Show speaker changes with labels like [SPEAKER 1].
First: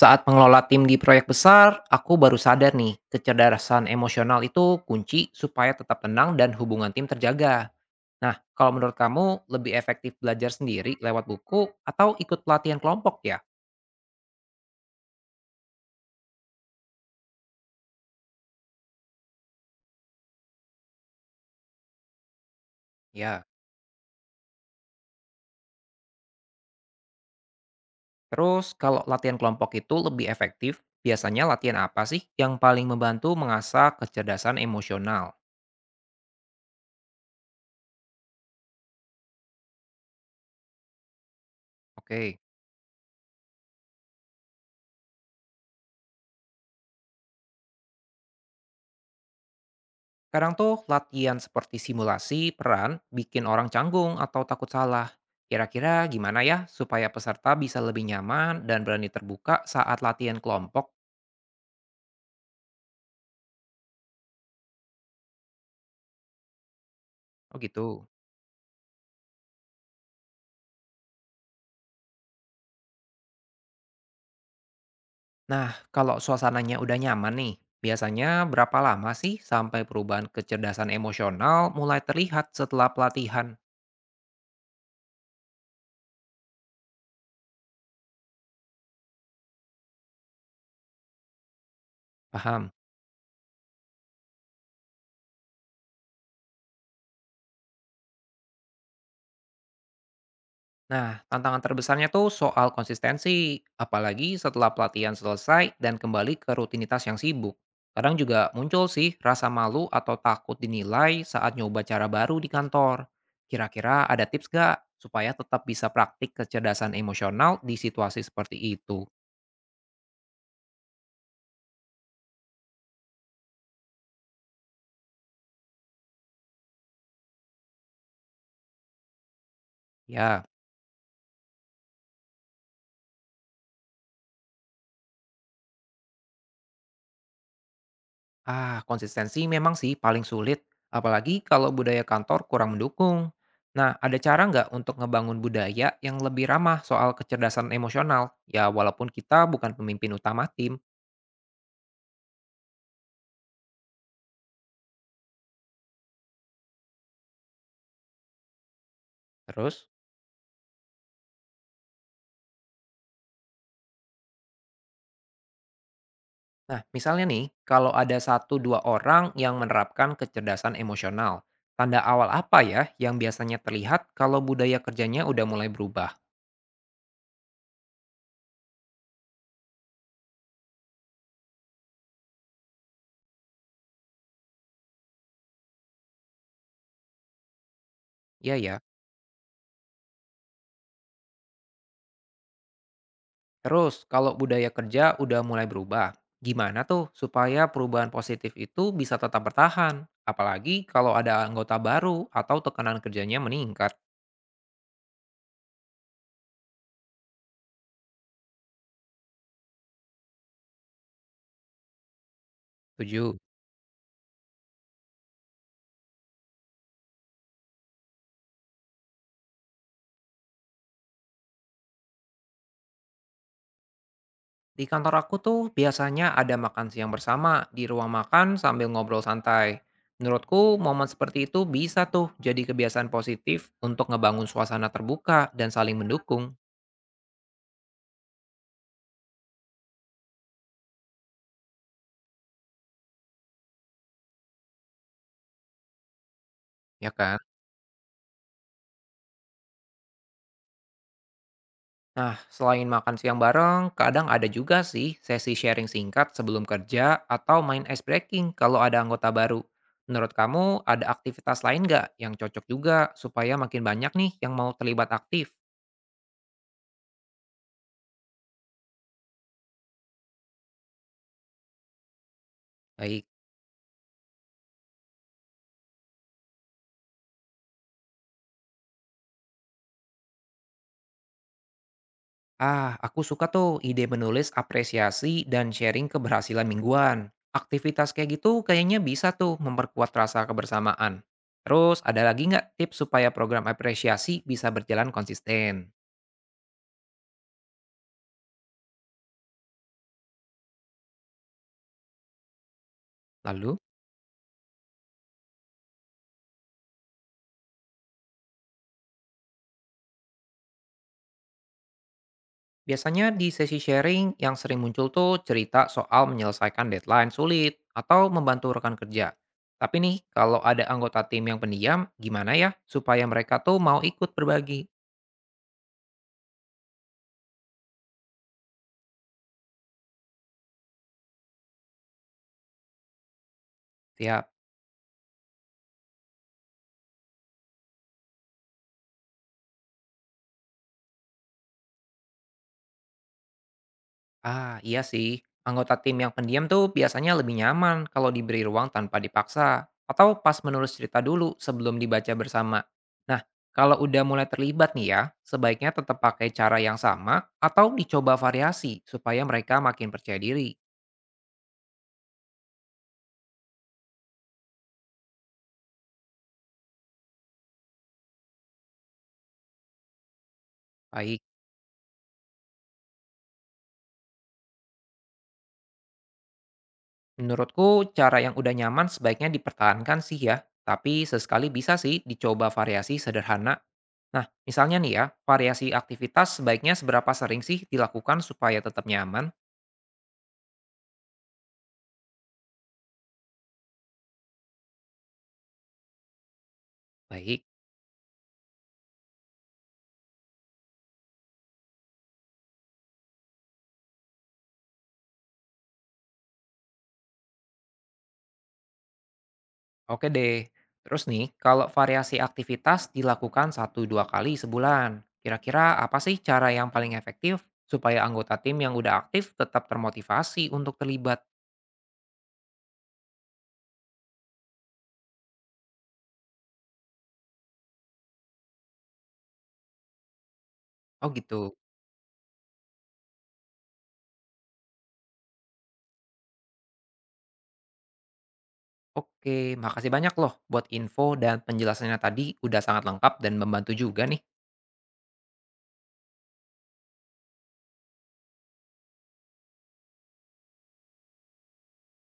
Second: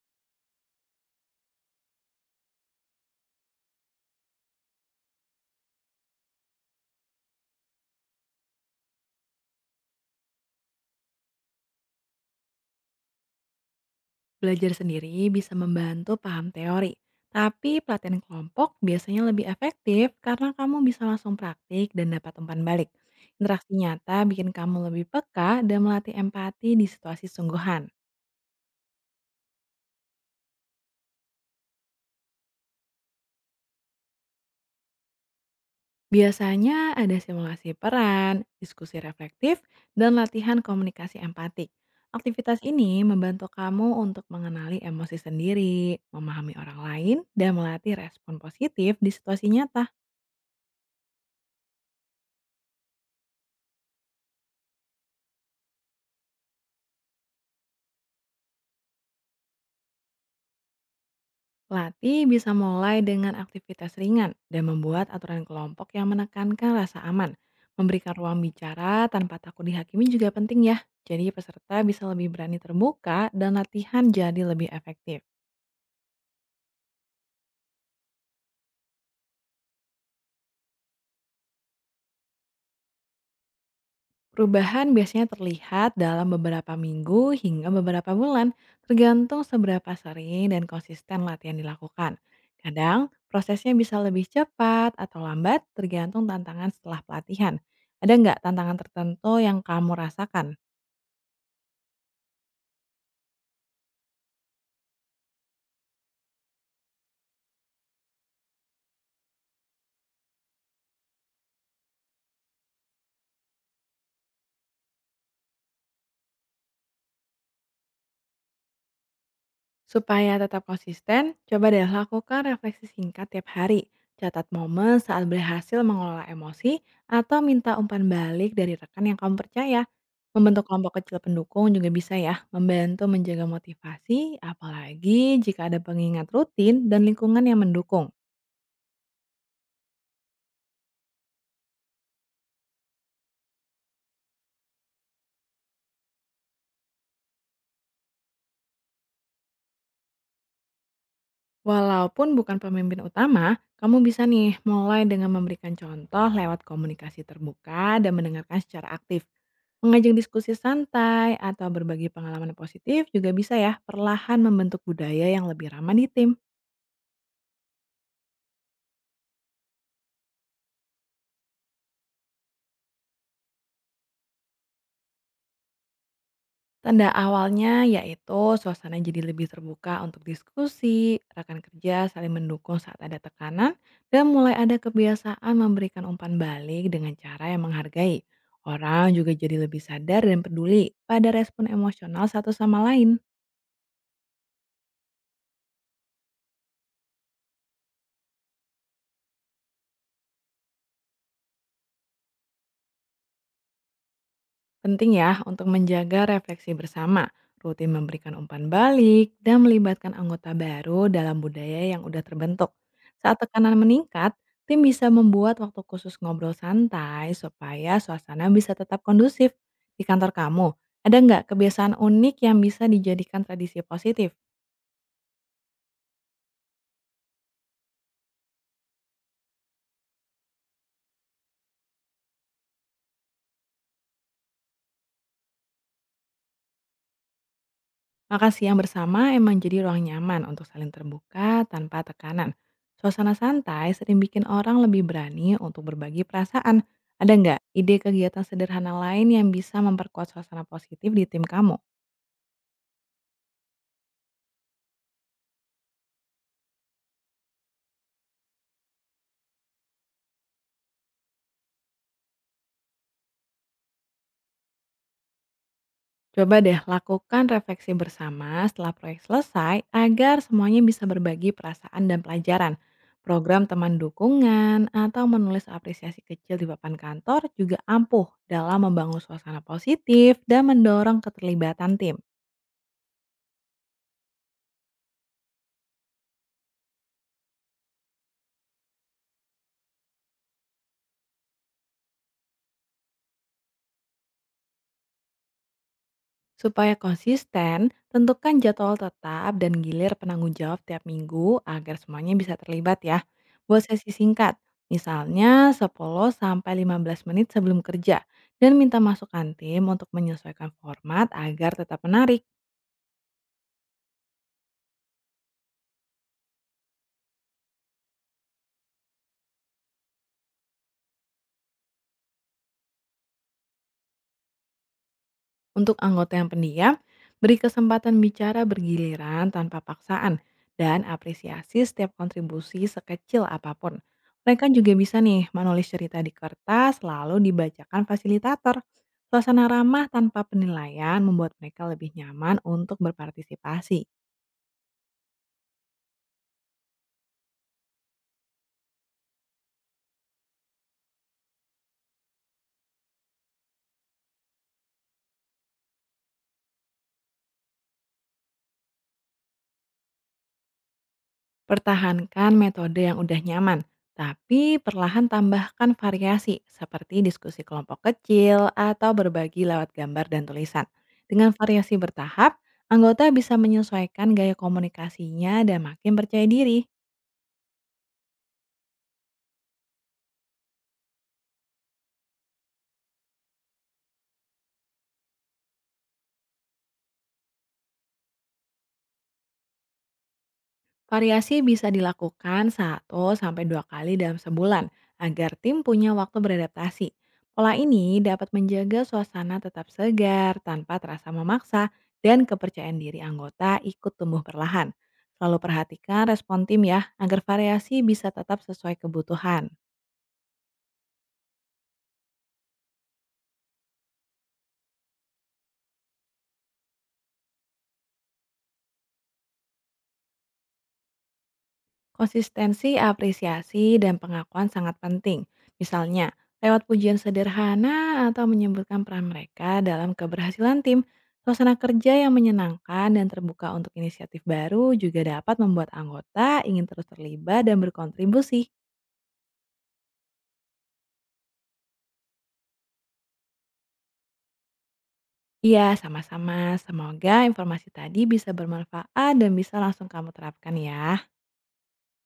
[SPEAKER 1] Saat mengelola tim di proyek besar, aku baru sadar nih, kecerdasan emosional itu kunci supaya tetap tenang dan hubungan tim terjaga. Nah, kalau menurut kamu lebih efektif belajar sendiri lewat buku atau ikut pelatihan kelompok ya?
[SPEAKER 2] Belajar sendiri bisa membantu paham teori, tapi pelatihan kelompok biasanya lebih efektif karena kamu bisa langsung praktik dan dapat umpan balik.
[SPEAKER 1] Ya.
[SPEAKER 2] Interaksi nyata bikin kamu lebih peka dan melatih empati di situasi sungguhan.
[SPEAKER 1] Terus kalau latihan kelompok itu lebih efektif, biasanya latihan apa sih yang paling membantu mengasah kecerdasan emosional?
[SPEAKER 2] Biasanya ada simulasi peran, diskusi reflektif, dan latihan komunikasi empatik.
[SPEAKER 1] Oke.
[SPEAKER 2] Aktivitas ini membantu kamu untuk mengenali emosi sendiri, memahami orang lain, dan melatih respon positif di situasi nyata.
[SPEAKER 1] Kadang tuh latihan seperti simulasi peran bikin orang canggung atau takut salah. Kira-kira gimana ya supaya peserta bisa lebih nyaman dan berani terbuka saat latihan kelompok?
[SPEAKER 2] Pelatih bisa mulai dengan aktivitas ringan dan membuat aturan kelompok yang menekankan rasa aman.
[SPEAKER 1] Oh gitu.
[SPEAKER 2] Memberikan ruang bicara tanpa takut dihakimi juga penting ya. Jadi peserta bisa lebih berani terbuka dan latihan jadi lebih efektif.
[SPEAKER 1] Nah, kalau suasananya udah nyaman nih, biasanya berapa lama sih sampai perubahan kecerdasan emosional mulai terlihat setelah pelatihan?
[SPEAKER 2] Perubahan biasanya terlihat dalam beberapa minggu hingga beberapa bulan, tergantung seberapa sering dan konsisten latihan dilakukan.
[SPEAKER 1] Paham?
[SPEAKER 2] Kadang, prosesnya bisa lebih cepat atau lambat tergantung tantangan setelah pelatihan. Ada nggak tantangan tertentu yang kamu rasakan?
[SPEAKER 1] Nah, tantangan terbesarnya tuh soal konsistensi, apalagi setelah pelatihan selesai dan kembali ke rutinitas yang sibuk. Kadang juga muncul sih rasa malu atau takut dinilai saat nyoba cara baru di kantor. Kira-kira ada tips gak supaya tetap bisa praktik kecerdasan emosional di situasi seperti itu?
[SPEAKER 2] Supaya tetap konsisten, coba deh lakukan refleksi singkat tiap hari. Catat momen saat berhasil mengelola emosi atau minta umpan balik dari rekan yang kamu percaya.
[SPEAKER 1] Ya.
[SPEAKER 2] Membentuk kelompok kecil pendukung juga bisa ya membantu menjaga motivasi apalagi jika ada pengingat rutin dan lingkungan yang mendukung.
[SPEAKER 1] Ah, konsistensi memang sih paling sulit, apalagi kalau budaya kantor kurang mendukung. Nah, ada cara nggak untuk ngebangun budaya yang lebih ramah soal kecerdasan emosional? Ya, walaupun kita bukan pemimpin utama tim.
[SPEAKER 2] Walaupun bukan pemimpin utama, kamu bisa nih mulai dengan memberikan contoh lewat komunikasi terbuka dan mendengarkan secara aktif.
[SPEAKER 1] Terus,
[SPEAKER 2] Mengajak diskusi santai atau berbagi pengalaman positif juga bisa ya perlahan membentuk budaya yang lebih ramah di tim.
[SPEAKER 1] nah misalnya nih, kalau ada satu dua orang yang menerapkan kecerdasan emosional, tanda awal apa ya yang biasanya terlihat kalau budaya kerjanya udah mulai berubah?
[SPEAKER 2] Tanda awalnya yaitu suasana jadi lebih terbuka untuk diskusi, rekan kerja saling mendukung saat ada tekanan, dan mulai ada kebiasaan memberikan umpan balik dengan cara yang menghargai.
[SPEAKER 1] Iya ya.
[SPEAKER 2] Orang juga jadi lebih sadar dan peduli pada respon emosional satu sama lain.
[SPEAKER 1] Terus, kalau budaya kerja udah mulai berubah, gimana tuh supaya perubahan positif itu bisa tetap bertahan? Apalagi kalau ada anggota baru atau tekanan kerjanya meningkat.
[SPEAKER 2] Penting ya untuk menjaga refleksi bersama, rutin memberikan umpan balik, dan melibatkan anggota baru dalam budaya yang udah terbentuk.
[SPEAKER 1] Tujuh.
[SPEAKER 2] Saat tekanan meningkat, tim bisa membuat waktu khusus ngobrol santai supaya suasana bisa tetap kondusif. Di kantor kamu, ada nggak kebiasaan unik yang bisa dijadikan tradisi positif?
[SPEAKER 1] Di kantor aku tuh biasanya ada makan siang bersama di ruang makan sambil ngobrol santai. Menurutku, momen seperti itu bisa tuh jadi kebiasaan positif untuk ngebangun suasana terbuka dan saling mendukung,
[SPEAKER 2] Makasih yang bersama emang jadi ruang nyaman untuk saling terbuka tanpa tekanan. Suasana santai sering bikin orang lebih berani untuk berbagi perasaan.
[SPEAKER 1] ya
[SPEAKER 2] Ada
[SPEAKER 1] kan?
[SPEAKER 2] nggak ide kegiatan sederhana lain yang bisa memperkuat suasana positif di tim kamu?
[SPEAKER 1] Nah, selain makan siang bareng, kadang ada juga sih sesi sharing singkat sebelum kerja atau main ice breaking kalau ada anggota baru. Menurut kamu ada aktivitas lain nggak yang cocok juga supaya makin banyak nih yang mau terlibat aktif?
[SPEAKER 2] Coba deh lakukan refleksi bersama setelah proyek selesai agar semuanya bisa berbagi perasaan dan pelajaran.
[SPEAKER 1] Baik.
[SPEAKER 2] Program teman dukungan atau menulis apresiasi kecil di papan kantor juga ampuh dalam membangun suasana positif dan mendorong keterlibatan tim.
[SPEAKER 1] Ah, aku suka tuh ide menulis apresiasi dan sharing keberhasilan mingguan. Aktivitas kayak gitu kayaknya bisa tuh memperkuat rasa kebersamaan. Terus ada lagi nggak tips supaya program apresiasi bisa berjalan konsisten?
[SPEAKER 2] Supaya konsisten, tentukan jadwal tetap dan gilir penanggung jawab tiap minggu agar semuanya bisa terlibat ya.
[SPEAKER 1] Lalu?
[SPEAKER 2] Buat sesi singkat, misalnya 10 sampai 15 menit sebelum kerja, dan minta masukan tim untuk menyesuaikan format agar tetap menarik.
[SPEAKER 1] Biasanya di sesi sharing yang sering muncul tuh cerita soal menyelesaikan deadline sulit atau membantu rekan kerja. Tapi nih, kalau ada anggota tim yang pendiam, gimana ya supaya mereka tuh mau ikut berbagi?
[SPEAKER 2] Untuk anggota yang pendiam, beri kesempatan bicara bergiliran tanpa paksaan dan apresiasi setiap kontribusi sekecil apapun.
[SPEAKER 1] Tiap,
[SPEAKER 2] Mereka juga bisa nih menulis cerita di kertas lalu dibacakan fasilitator. Suasana ramah tanpa penilaian membuat mereka lebih nyaman untuk berpartisipasi.
[SPEAKER 1] ah iya sih, anggota tim yang pendiam tuh biasanya lebih nyaman kalau diberi ruang tanpa dipaksa. Atau pas menulis cerita dulu sebelum dibaca bersama. Nah, kalau udah mulai terlibat nih ya, sebaiknya tetap pakai cara yang sama atau dicoba variasi supaya mereka makin percaya diri.
[SPEAKER 2] Pertahankan metode yang udah nyaman, tapi perlahan tambahkan variasi seperti diskusi kelompok kecil atau berbagi lewat gambar dan tulisan.
[SPEAKER 1] Baik.
[SPEAKER 2] Dengan variasi bertahap, anggota bisa menyesuaikan gaya komunikasinya dan makin percaya diri.
[SPEAKER 1] Menurutku cara yang udah nyaman sebaiknya dipertahankan sih ya, tapi sesekali bisa sih dicoba variasi sederhana. Nah, misalnya nih ya, variasi aktivitas sebaiknya seberapa sering sih dilakukan supaya tetap nyaman?
[SPEAKER 2] Variasi bisa dilakukan satu sampai dua kali dalam sebulan agar tim punya waktu beradaptasi.
[SPEAKER 1] Baik,
[SPEAKER 2] Pola ini dapat menjaga suasana tetap segar tanpa terasa memaksa dan kepercayaan diri anggota ikut tumbuh perlahan. Selalu perhatikan respon tim ya, agar variasi bisa tetap sesuai kebutuhan.
[SPEAKER 1] oke deh. Terus nih, kalau variasi aktivitas dilakukan satu dua kali sebulan, kira-kira apa sih cara yang paling efektif supaya anggota tim yang udah aktif tetap termotivasi untuk terlibat?
[SPEAKER 2] Konsistensi, apresiasi, dan pengakuan sangat penting. Misalnya, lewat pujian sederhana atau menyebutkan peran mereka dalam keberhasilan tim,
[SPEAKER 1] Oh
[SPEAKER 2] suasana
[SPEAKER 1] gitu.
[SPEAKER 2] kerja yang menyenangkan dan terbuka untuk inisiatif baru juga dapat membuat anggota ingin terus terlibat dan berkontribusi.
[SPEAKER 1] Oke, makasih banyak loh buat info dan penjelasannya tadi udah sangat lengkap dan membantu juga nih.
[SPEAKER 2] Iya, sama-sama. Semoga informasi tadi bisa bermanfaat dan bisa langsung kamu terapkan ya.